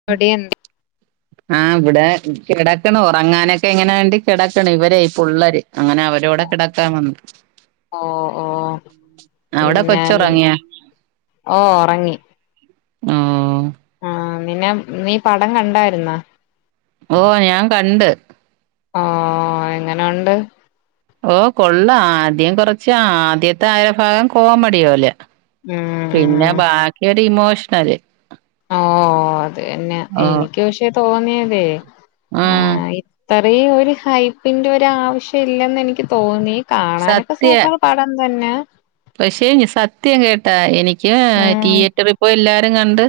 [unintelligible] ആഹ് ഇവിടെ കിടക്കണ് ഉറങ്ങാനൊക്കെ ഇങ്ങനെ വേണ്ടി കിടക്കണ്, ഇവരെ ഈ പുള്ളര്. അങ്ങനെ അവരോടെ കിടക്കാൻ വന്ന്. ഓ ഓ അവിടെ കൊച്ചറങ്ങിയാ? ഓഹ് ഉറങ്ങി. ഓ ആഹ് പിന്നെ നീ പടം കണ്ടായിരുന്നാ? ഓഹ് ഞാൻ കണ്ട്. ആഹ് എങ്ങനെയൊണ്ട്? ഓഹ് കൊള്ളാം, ആദ്യം കൊറച്ച് ആദ്യത്തെ അര ഭാഗം കോമഡി പോലെ. ഉം ഉം പിന്നെ ബാക്കിയൊരു ഇമോഷണല്. ഓ അതന്നെ ഓ എനിക്ക് പക്ഷേ തോന്നിയതേ ആ ഉം ത്തറീ ഒരു ഹൈപ്പിന്റെ ഒരാവശ്യം ഇല്ലെന്ന് എനിക്ക് തോന്നി. കാണാനൊക്കെ സത്യ സൂപ്പർ പടം തന്നെ. പക്ഷേ ഞ സത്യം കേട്ടാ എനിക്ക് ഉം തിയേറ്ററിൽപ്പോയ് എല്ലാരും കണ്ട്.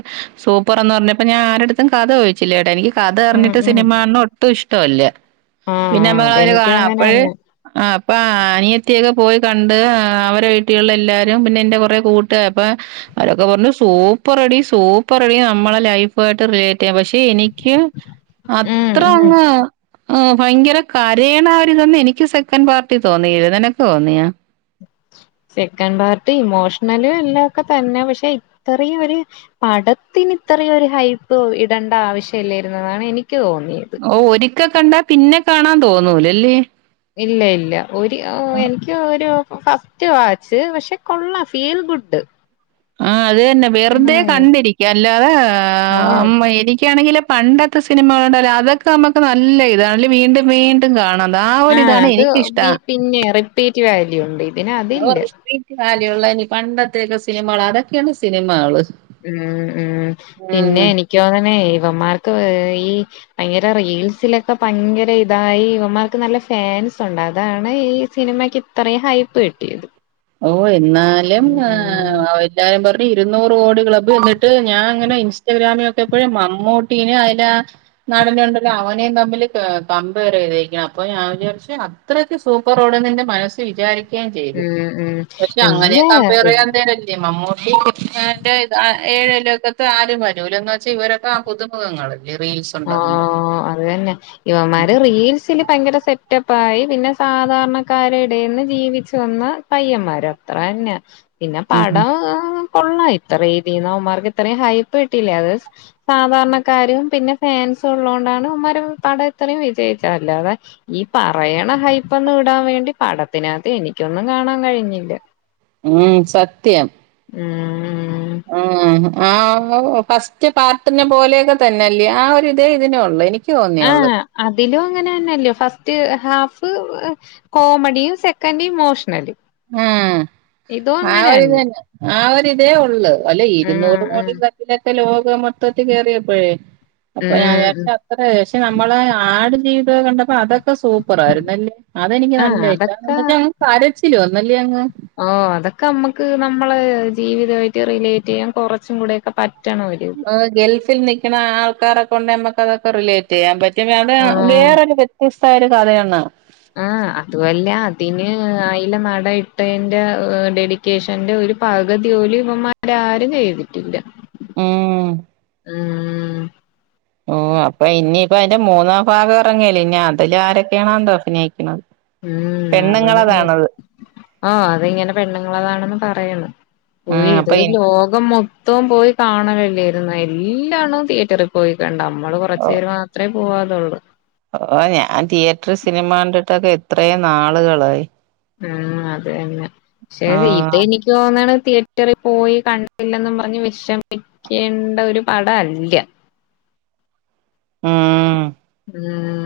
സൂപ്പർന്ന് പറഞ്ഞപ്പ ഞൻ ആരെടുത്തും കഥ ചോദിച്ചില്ലേട്ടാ. എനിക്ക് കഥ ഉം അറിഞ്ഞിട്ട് ഉം സിനിമാണേ ഒ ട്ടും ഇഷ്ട്ടോല്ല ആ ആ പിന്നെമ്മളൊരു അതെനിക്കും കാണാ അപ്പഴ് അങ്ങനെന്നെ ആഹ് അപ്പാ ആ നിയത്തിയൊക്കെ പോയി കണ്ട്. ആ അവരെ വീട്ടിലുള്ള എല്ലാരും. പിന്നെ എൻ്റെ കൊറെ കൂട്ട് അപ്പൊ അവരൊക്കെ പറഞ്ഞു സൂപ്പർടി സൂപ്പർടി നമ്മളെ ലൈഫായിട്ട് റിലേറ്റ് ചെയ്യ. പക്ഷെ എനിക്ക് ഉം അത്ര ഉം അങ്ങ്. ഉം ഭയങ്കര കരയണ ഒരിതന്ന് എനിക്ക് സെക്കൻഡ് പാർട്ടി തോന്നി ന്നിനക്ക് തോന്നിയാ. സെക്കൻ പാർട്ടി ഇമോഷണല് ഇല്ലതൊക്കെ തന്നെ പക്ഷെ ഇത്രയും ഒര്. പടത്തിന് ഇത്രയും ഒരു ഹൈപ്പ് ഇടേണ്ട ആവശ്യ ഇല്ലരുന്നതാണ് എനിക്ക് തോന്നിയത്. ഓ ഒരിക്ക കണ്ടാ പിന്നെ കാണാൻ തോന്നൂലല്ലേ? ഇല്ല ഇല്ല ഒരു ആ ആഹ് എനിക്ക് ഒരു ഫ സ്റ്റ് വാച്ച് പക്ഷെ കൊള്ളാം ഫീൽ ഗുഡ്. ആഹ് അത് തന്നെ ഉം വെറുതെ കണ്ടിരിക്ക അല്ലാതേ ആഹ് അം ഇനിക്കാണെങ്കില്. പണ്ടത്തെ സിനിമകളുണ്ടാലും അതൊക്കെ നമുക്ക് നല്ല ഇതാണല്ലെ വീണ്ടും വീ ട്ടും കാണ ത ആ ആഹ് ഒരിതാണ് അത് എനിക്കിഷ്ട്ടാ വി- പിന്നെ റിപ്പീറ്റ് വാല്യു ഉണ്ട് ഇതിന് അതില്ല. വീറ്റ് വലിയുള്ള പണ്ടത്തേക്കെ സിനിമകളാ അതൊക്കെയാണ് സിനിമകള്. ഉം ഉം ഉം. പിന്നെ എനിക്ക് തോന്നണേ ഇവന്മാർക്ക് ഏഹ് ഈ ഭയങ്കര റീൽസിലൊക്കെ ഭയങ്കര ഇതായി ഇവമ്മാർക്ക് നല്ല ഫാൻസ് ഉണ്ട് അതാണ് ഈ സിനിമക്ക്ഇ ഇത്രയും ഹൈപ്പ് കിട്ടിയത്. ഓഹ് എന്നാലും ആഹ് ഉം അവ ല്ലാരും പറഞ്ഞ് ഇരുുന്നൂറ് കോടി ക്ലബ് എന്നിട്ട് ഞാൻ ഇങ്ങനെ ഇൻസ്റ്റാഗ്രാമിലൊക്കെപ്പഴും മമ്മൂട്ടീന് അയിലാ നടനെ ഉണ്ടല്ലോ അവൻ നേ തമ്മില് കാ കമ്പെയർ ചെയ്തിരിക്ക അപ്പോ ഞാൻ വിചാരിച്ച് അത്രക്ക് സൂപ്പറോടെ നിന്റെ മനസ് വിചാരി ഉം ഉം പക്ഷെ അങ്ങനെ കമ്പയർ ഇല്ല ചെയ്യാൻ തരല്ലേ മമ്മൂട്ടി ന്നാട്ട് ഇത് ഏഴ് ലോകത്ത് ആരും വരൂല എന്ന് വെച്ചാ ഇവരൊക്കെ ആപുതുമുഖങ്ങള് റീൽസ് ഉണ്ടാകും പറഞ്ഞു ആഹ് അത് തന്നെ ഇവന്മാർ റീൽസില്. ഭയങ്കര സെറ്റപ്പായി പിന്നെ സാധാരണക്കാരെ ഇടെന്ന് ജീവിച്ചു വന്ന്. പയ്യന്മാരാ അത്രതന്നെ ഉം പിന്നെപടം. കൊള്ളാം ഇത്ര രീതിന് അവന്മാർക്ക് ഇത്രയും ഹൈപ്പ് കിട്ടില്ലേ. അത് സാധാരണക്കാരും. പിന്നെ ഫാൻസ് ഉള്ളൊണ്ടാണ് ഇവന്മാരെ പടം ഇത്രയും വിജയിച്ചത്. അല്ലാതെ ഈ പറയണ ഹൈപ്പന്ന് വിടാ വേണ്ടി പടത്തിനകത്ത് എനിക്കൊന്നും കാണാൻ കഴിഞ്ഞില്ല. ആ സത്യം. ആഹ് ആഹ് ആഹ് ആഹ് ഫസ്റ്റ് പാർട്ടിനെ പോലെക്കെ തന്നെല്ലേ ആഒരുത് ഇതിനൊള്ളു എനി ക്ക് തോന്ന്യേ ഉള്ളൂ. ആഹ് അതിലും അങ്ങനെന്നെല്ലോ. First half. കോമഡിയും സെക്കൻ്റ് ഇമോഷണല്. ആ ഇതും ആഒര് ഇത് അങ്ങനെയല്ല നൊ ആഒരു ഇതോ ഉള്ളു അല്ലേ ആഹ് ഇരുന്നൂറ് കോടി ആഹ് ക്ലബ്ബ്ലൊക്കെ ലോക മൊത്തത്തി കേറിയപ്പഴേ. അപ്പൊ ഞാ ഉം വിചാരിച്ച് ഉം അത്രേ പക്ഷെ നമ്മളെ ആട് ജീവിതകണ്ടപ്പോ അതൊ ക്ക സൂപ്പറാരുന്നല്ലേ അതെനിക്ക് ആഹ് നല്ല ഇഷ്ടാ എന്ന് അതൊക്കെ വച്ചാ അങ്ങ് കരച്ചില് വന്നല്ലേ അങ്ങ് ആഹ് അതൊക്കെ നമ്മക്ക് നമ്മളേ ജീവിതായിട്ട് റിലേറ്റ്യ്യാൻ കൊറച്ചും കൂടെക്കെ പ ആഹ് ഗൾഫിൽ നിക്കണ ആൾക്കാരെകൊണ്ട് നമ്മക്ക് അതൊക്കെ റിലേ റ്റിയ്യാൻ പറ്റും അതാ ആഹ് വേറൊരു വ്യത്യസ്തായ ഒരു കഥയാണ് ആഹ് അതുവല്ല അതിന് അയിലെ നട ഇട്ടേൻ്റെ ഡെഡി കേശന്റെ ഒരുപകുതി പോലും ഇവമാരാരും ചെയ്തിട്ടില്ല ഉം ഉം ഓ അപ്പൊ ഇനിയിപ്പ അയിന്റെ മൂന്നാ ഭാഗം എറങ്ങല്ലേ ഇനി അതില് ആരൊക്കെയാണോ എന്തോ അഭിനയിക്കണത് പെണ്ണുങ്ങളതാണത് ഓ അതിങ്ങനെ പെണ്ണുങ്ങളതാണെന്ന് പറയ്ണ് ആ ഓയിത് അപ്പൊ ഇൻ ലോകം മൊ ത്തവും പോയി കാണവെല്ലാര്ന്നു എല്ലാണ്ണോം തിയേറ്ററി പോയി കണ്ട് നമ്മള് ഓ കൊറച്ച് പേര് മാ ത്രേ പോവാതൊള്ളൂ ഓ ഞാൻ തിയേറ്റർ സിനിമ കണ്ടിട്ടൊക്കെ എത്രേം നാളുകളായി ഉം അതെന്നെ ശ്ശെ ആ ഇതിനി തോന്നണ് തിയേറ്ററി പോയി കണ്ടില്ലെന്നും പറഞ്ഞ് വെഷമി ക്കേണ്ട ഒരു പടല്ല ഉം ഉം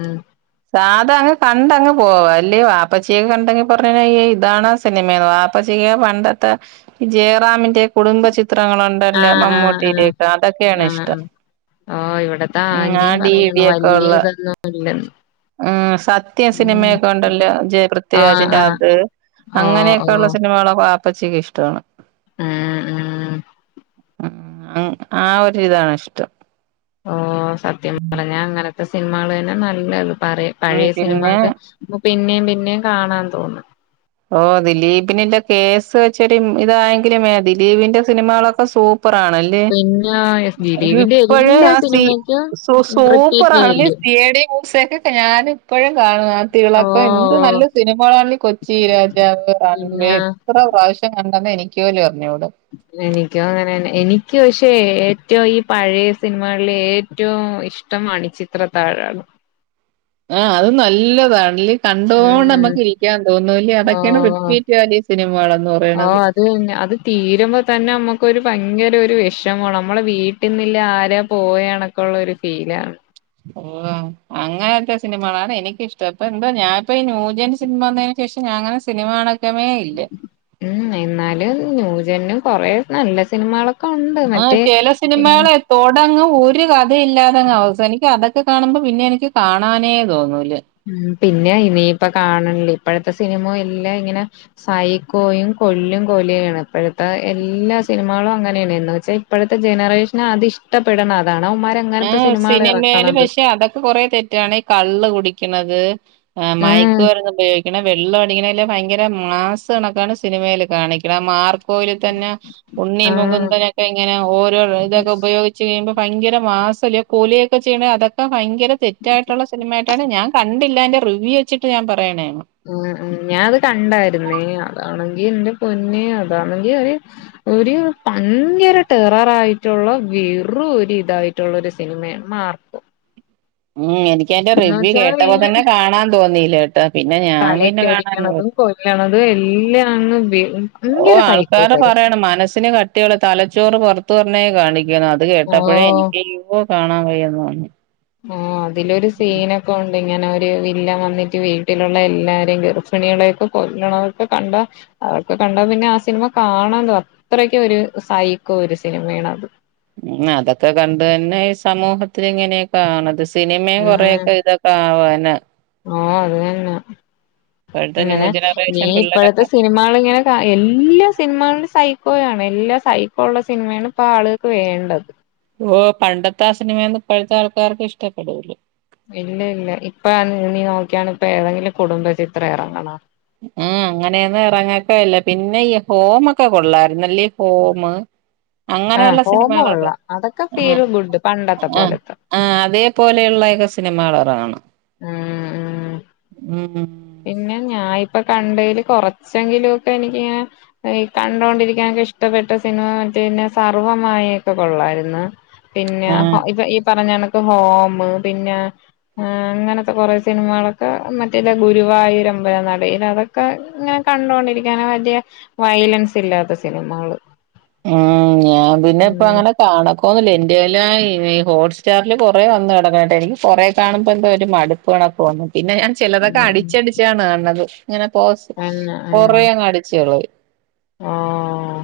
സാധാങ്ങ് കണ്ടങ്ങ് പോവാല്ലേ വാപ്പച്ചിയ കണ്ടങ് കൊറേ നേയായ് ഇതാണാ സ് പിന്നിമ്മ വാപ്പച്ചി യ്യ പണ്ടത്തെ ജയറാമിന്റെ കുടുംബ ചിത്രങ്ങളൊ ണ്ടല്ല ആഹ് ആഹ് മമ്മൂട്ടിയിടൊക്ക അതൊക്കാണിഷ്ടം ആ ഇവിട്ത്ത ആന്റീം പറയ്ണ് ഇടിയൊക്കെ ഉള്ള വലൃയിതൊന്നും അല്ല ഉം സത്യം സിനിമയൊക്കെണ്ടല്ലോ ജയ ആഹ് പൃഥ്വിരാജിന്റെ ആഹ് അത് ഓ ഓ അങ്ങനെക്കൊള്ള സിനിമകളൊക്ക വാപ്പച്ചിക്കിഷ്ടാണ് ഉം ഉം ഉം ആ ഒരിതാണ്ഷ്ടം ഓ സത്യം പറഞ്ഞാ അങ്ങനത്തെ സിനിമകളന്നെ നല്ലത് പറെ ഉം പഴയ പിന്നെ സിനിമക്കെ പിന്നേം പിന്നേം കാണാൻ തോന്നും ഓ ദിലീപിന്ൻ്റെ കേസ് വെച്ചൊരു ഇതായെങ്കിലും ദിലീപിന്റെ സിനിമകളക്കെ സൂപ്പറാണ് ലെ പിന്നെ ദിലീപിന്റെ ഇപ്പഴ് എല്ലാ ആ സി സിനിമയ്ക്കും സു റിപ്പീറ്റ് സൂപ്പറാണല്ലേ വാല്യൂ സി ഐ ഡി മൂസൊക്കെ ഞാൻ ഇപ്പഴും കാണുന്നു ആ ഓ തിളക്കം എന്ത് ഓ നല്ല സിനിമകളാണി കൊ ച്ചി രാജാവ് കാണുംമ്പൊഴേ പിന്നെ എത്ര പ്രാവശ്യം കണ്ടെന്ന് എനിക്ക് പോലും അറിഞ്ഞൂടാ എനിക്കും അങ്ങനന്നെ എനിക്ക് പക്ഷേ ഏറ്റവും ഈ പഴയ സിനിമകൾല് ഏറ്റവും ഇഷ് ടം മണി ചിത്രതാഴാണ്. ആഹ് അത് നല്ലതാണല്ലേ കണ്ടോണ്ട് ഉം നമ്മുക്കിരിക്കാൻ തോന്നൂലേ ഓ അതൊക്കാണ് റിപ്പീറ്റ് വാല്യൂ സിനിമകളെന്ന് പറയ്ണത്. ഓ അത് അത് തീരുംമ്പോ തന്നെ നമുക്കൊരു ഭയങ്കരൊരു വെഷമാണ് നമ്മളെ വീ ട്ടുന്നില്ല ആരാ പോയണക്കുള്ളൊരു ഫീലാണ് ഓ അങ്ങനത്തെ സിനിമകളാണ് എനിക്കിഷ്ടം പ്പ എന്തോ ഞാപ്പോ ഈ നൂജൻ സിനിമന്ന് ക്ക് ശേഷം ഞാ അങ്ങനെ സിനിമ കാണക്കമേ ഇല്ല ഉം എന്നാലും ന്യൂജനും കൊറേ നല്ല സിനിമകളൊ ആഹ് ചെല സിനിമേള് തോടങ്ങ് ഒരു കഥയില്ലാതങ്ങ് അവസാനിക്കും അതൊക്കെ കാണുംമ്പോ പിന്നെനിക്ക് കാണാനേ തോന്നൂല. ഉം പിന്നെ ഇനിയിപ്പൊ കാണണില്ലേ ഇപ്പഴ്ത്തെ സിനിമ എല്ലാ ഇങ്ങനെ സൈക്കോയും കൊല്ലും കൊലയു ആണ് ഇപ്പഴത്തെ എല്ലാ സിനിമകളും അങ്ങനേണ് എന്ന് വെച്ചാ ഇപ്പഴത്തെ ജനറേഷനതിഷ്ടപ്പെട്ണ അതാണ്. അവന്മാര ആഹ് സിനിമേല് പക്ഷേ അതൊക്കെ കൊറേ തെറ്റാണ് ഈ കള്ള് കുടിക്ക്ണത്. ആഹ് മയക്ക് ഉം മര്ന്ന് ഉപയോഗിക്ക്ണ് വെള്ള അടിക്ക്ണ എല്ലാം ഭയ്ങ്ക രം മാസ് കണക്കാണ് സിനിമേല് കാണിക്ക്ണ്. അ മാർ ക്കോല് തന്നെ ഉണ്ണി ആഹ് മുകുന്ദനൊക്കെ ഇങ്ങനെ ഓരോ ഇതൊക്കെ ഉപയോഗിച്ച് കഴിയുമ്പം ഭയങ്കര മാസല്യോ അ കൊലിയൊക്കെ ചെയ്യണ് അതൊക്കെ ഭയങ്കര തെറ്റായിട്ടുള്ള സിനിമ ആയിട്ടാണ് ഞാൻ കണ്ടില്ല അയിൻ്റേ റിവ്യൂവെ ച്ചിട്ട് ഞാൻ പറയണേണ്. ഉം ഉം ഞാ അത് കണ്ടായിരുന്നേ അതാണെങ്കി എന്റെ പൊന്നെ അതാണെങ്കി ഒര് ഒര് ഭയങ്കര ടെററായിട്ടുള്ള വെറു ഒരു ഇതായി ട്ടുള്ളൊരു സിനിമയാണ് മാർക്കോ. ഉ ഉം എനിക്കതിന്റെ എന്ന് റിവ്യൂ വെച്ചാൽ കേട്ടപ്പം ഈ തന്നെ കാണാൻ തോന്നീല്ലേട്ടോ. പിന്നെ ഞാൻ പിന്നെ കാണാനൊന്നും കൊല്ലണത് എല്ലാംങ്ങ് ബി ഉം ഓഹ് ആൾക്കാര് പറയണം മനസ്സിന് കട്ടിയുള്ള തലച്ചോറ് പുറത്തു പർഞ്ഞേ കാണിക്ക്ണ് അ ത് ഓ കേട്ടപ്പഴേ എനിക്ക് യ്യൊ കാണാൻ വയ്യാന്ന് തോന്നി. ആഹ് അതിലൊരു സീനൊ ക്കൊ ഒണ്ട് ഇങ്ങനെ ഒരു വില്ലൻവന്നിട്ട് വീട്ടിലുള്ള എല്ലാരേം ഗർഭിണിയെളെയൊക്കെ കൊല്ലണതൊക്കെ കണ്ടാ അതൊക്ക കണ്ട പിന്നെ ആ സിനിമ കാണാന്ന് അത്രക്കൊര് സൈക്കോ ഒരു സിനിമയാണത്. ഉം അതൊക്കെ കണ്ട് തന്നെ ഈ സമൂഹത്തിലിങ്ങനെയൊക്കെ ആവ്ണത്. സിനിമയും കൊറെയൊക്കെ ഇതൊക്കെ ആവാനാ. ഓഹ് അത് തന്നാ. ഇപ്പോഴത്തെ ന്യൂ ങ്ങനെ നീ ജനറേഷൻ ഇപ്പഴത്തെ പിള്ളേരൊക്കെ സിനിമകളിങ്ങനെ കാ എല്ലാ സിനിമകൾല് സൈക്കോയാണ്. എല്ലാ സൈക്കോ ഉള്ള സിനിമയാണ് ഇപ്പൊ ആളുകൾക്ക് വേണ്ടത്. ഓഹ് പണ്ടത്തെ ആ സിനമയൊന്നും ഇപ്പഴത്തെ ആൾക്കാർക്ക് ഇഷ്ടപ്പെടൂല. ഇല്ല ഇല്ല ഇപ്പ നീ നോക്കിയാണ് ഇപ്പൊ ഏതെങ്കിലും കുടുംബ ചിത്രം എറങ്ങണോ. ആഹ് അങ്ങനെയൊന്നും ഇറങ്ങത്തു ഇല്ല. പിന്നെ ഈ ഹോമൊക്കെ കൊള്ളായ്രുന്നല്ലേ, ഹോമ്. ആഹ് അങ്ങനെയുള്ള ഹോമം ഉള്ള സിനിമകളൊക്കെ അതൊക്കെ ആഹ് ഫീൽ ഗുഡ് പണ്ടത്തെ ആഹ് പോലത്തെ ആഹ് അതേപോലെയുള്ളയെക്കെ സിനിമകളെറങ്ങണം. ഉം ഉം ഉം ഉം. പിന്നെ ഞാൻ ഇപ്പ കണ്ടതിൽ കൊറച്ചെങ്കിലും ഒക്കെ എനിക്ക് ഇങ്ങനെ. ഈ കണ്ടുകൊണ്ടിരിക്കാനൊക്കെ ഇഷ്ടപ്പെട്ട സിനിമ മറ്റേ ന്നെ സർവ്വമായയൊക്കെ കൊള്ളായിര്ന്ന്. പിന്നെ ആഹ് ഹ ഇപ്പ ഈ പറഞ്ഞ കണ ക്ക് ഹോമ് പിന്നെ ഏഹ് അങ്ങനത്തെ കൊറെ സിനിമകളൊക്കെ മറ്റേ ഗുരുവായൂരമ്പല നടയിൽ അതൊക്കെ ഇങ്ങനെ കണ്ടോണ്ടിരിക്കാന പറ്റിയ. വയലൻസില്ലാത്ത സിനിമകള്. ഉം ഞാൻ പിന്നെ ഇപ്പൊ ഉം അങ്ങനെ കാണക്കോന്നുല്ല. എന്റെ കൈയിലാ ഈ ഹോട്ട് സ്റ്റാറില് കൊറെ വന്ന് കെടക്ക്ണണ്ട്, എനിക്ക് കൊറേ കാണുമ്പോ എന്തോ ഒരു മടു പ്പോണ പോണം പിന്നെഞാൻ. ഉം ചിലതൊക്കെ അടിച്ചടിച്ചാണ് കാൺണത് ഇങ്ങനെ പോസ് തന്നെ കൊറേ അങ് അടിച്ച് കളയും. ആഹ്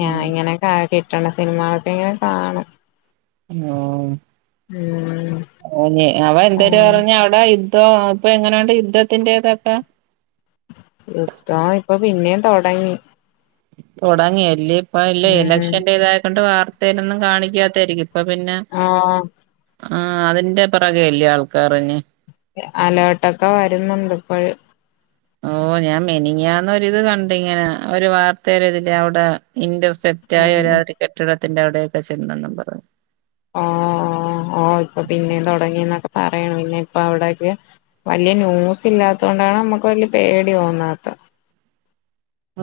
ഞാ ഉം ഇങ്ങനെ കിട്ടണ സിനിമകൾ ഒക്കെ ഇങ്ങനെ കാണും. [unintelligible] ഉം. അപ്പഞ്ഞ് അവ എന്തര് ആഹ് പറഞ്ഞ് അവടെ യുദ്ധോം ഇപ്പ എങ്ങനെയുണ്ട് യുദ്ധത്തിൻ്റെതൊക്കെ? യുദ്ധ ആഹ് ഇപ്പ പിന്നേം തൊടങ്ങി. തുടങ്ങിയല്ല ഇപ്പ ഇല്ല ഉം ഇലക്ഷന്റെ ഇതായക്കൊണ്ട് വാർത്തയിലൊന്നും കാണിക്കാത്തായിരിക്കും അപ്പൊ പിന്നെ ആഹ് ആഹ് അതിന്റെ പെറകയല്ലേ ആൾക്കറിന്നി അലേർട്ടൊക്കെ വരുന്നുണ്ട് ഇപ്പഴും ഓ ഞാൻ മെനിങ്ങാന്നൊരിത് കണ്ട് ഇങ്ങനെ ഒരു വാർത്ത ഒരു ഇതില് അവിടെ ഇന്റർസെപ്റ്റ് കൃത്യായ ഉം ഒരാ ഒരു കെട്ടിടത്തിന്റെ അവിടെയൊക്കെ ചെന്നെന്നും പറഞ്ഞ് ഓ ഓ ഓ ഇപ്പൊ പിന്നേ തുടങ്ങിന്നൊക്കെ പറയണ് പിന്നെ ഇപ്പ അവിടെക്കെ വല്ല്യ ന്യൂസ് ഇല്ലാത്തത് കൊണ്ടാണ് നമ്മുക്ക് വല്യ പേടി തോന്നാത്തെ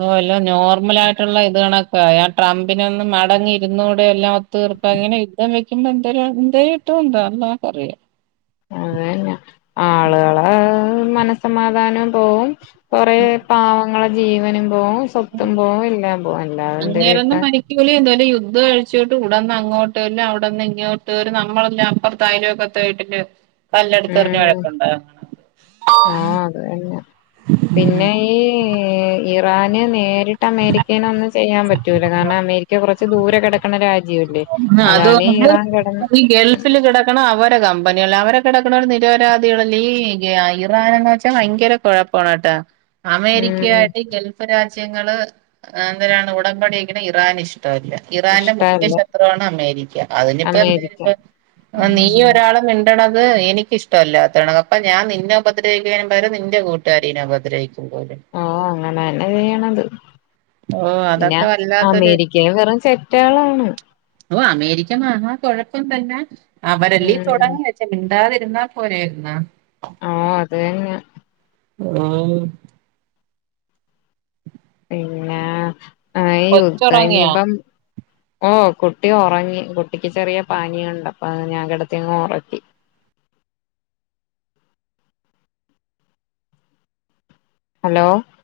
ഓല്ലോ നോർമലായിട്ടുള്ള ഇതേളൊക്കെ ആഹ് ട്രംപിനൊന്ന് മടങ്ങി ഇരുന്നൂടെ എല്ലാം തീർപ്പ അങ്ങെ യുദ്ധം വെക്കുമ്പോ എന്ത എന്തേ ഇട്ടും ഉണ്ടോ അള്ളാക്കറിയാം അതന്നെ ആളുകളെ മനസ്സമാധാനം പോവും കൊറെ ഉം പാവങ്ങളെ ജീവനും പോവും സ്വത്തും പോവും എല്ലാം പോവും എല്ലാ വെന്തര് കിട്ടാൻ ലി എന്ത യുദ്ം കഴിച്ചിോട്ട് ഇടന്ന് അങ്ങോട്ട് അല്ല അവിന്ന് ഇങ്ങോട്ട് വരും നമ്മളല്ല അപ്പുറത്തായ ലോക്കേത്ത് പേട്ടില് കല്ലടുത്ത്റിഞ്ഞ് ഉം വഴക്കുണ്ടാ ആഹ് അത് തന്നെ പിന്നെ ഈ ഇറാന് നേരിട്ട് അമേരിക്കനൊന്നും ചെയ്യാൻ പറ്റൂല കാരണം അമേരിക്ക കുറച്ച് ദൂരെ കിടക്കണ രാജ്യംല്ലേ ആ അതാണ് അതുകൊണ്ട് ഇറാൻ കിട ഈ ഗൾഫിൽ കിടക്കണ അവരെ കമ്പനിക് അവരൊക്കെ കിടക്കുന്ന ഒരു നിരപരാധികള ഈ ഇറാൻന്ന് വെച്ചാൽ ഭയങ്കരഴപ്പ പോണട്ടാ ഉം അമേരിക്കയായിട്ട് ഗൾഫ് രാജ്യ രാജ്യങ്ങള് എന്താണ് ഉടമ്പടക്ക ഇറാൻ ഇഷ്ടല്ല ഇറാന്റെ മുഖ്യ ഇഷ്ടല്ല മാത്രമാണ് അമേരിക്ക അതിനിപ്പ എന്തായും അമേരിക്ക നീ ഉം ഒരാളെ മിണ്ടത് എനിക്ക് ഇഷ്ടമല്ലാത്തണ അപ്പൊ ഞാൻ നിന്നെ ഉപദ്രവിക്ക പരെ നിന്റെ കൂട്ട രീനെ ഉപദ്രഹിക്കുമ്പോലെ ഓ അങ്ങനെ തന്നെ ചെയ്യണത് ഓ പിന്നാ അതൊക്കെ വല്ലാത്തൊരു അമേരിക്കയിൽ വെറും ചെറ്റാളാണ് ഓ അമേരിക്ക മഹാ കുഴപ്പം തന്നെ അവരെല്ലേ ഉം തുടങ്ങ പ മിണ്ടാതിരുന്നാ പോലെയായിരുന്നാ ഓ അത് തന്നെ ആഹ് പിന്നെ യുദ്ധം കൊച്ചൊറങ്ങിയോ ഇനിപ്പം ഓ കുട്ടി ഉറങ്ങി കുട്ടിക്ക് ചെറിയ പാനീയണ്ട് അപ്പൊ ഞാൻ കിടത്തിങ്ങ് ഉറക്കി ഹലോ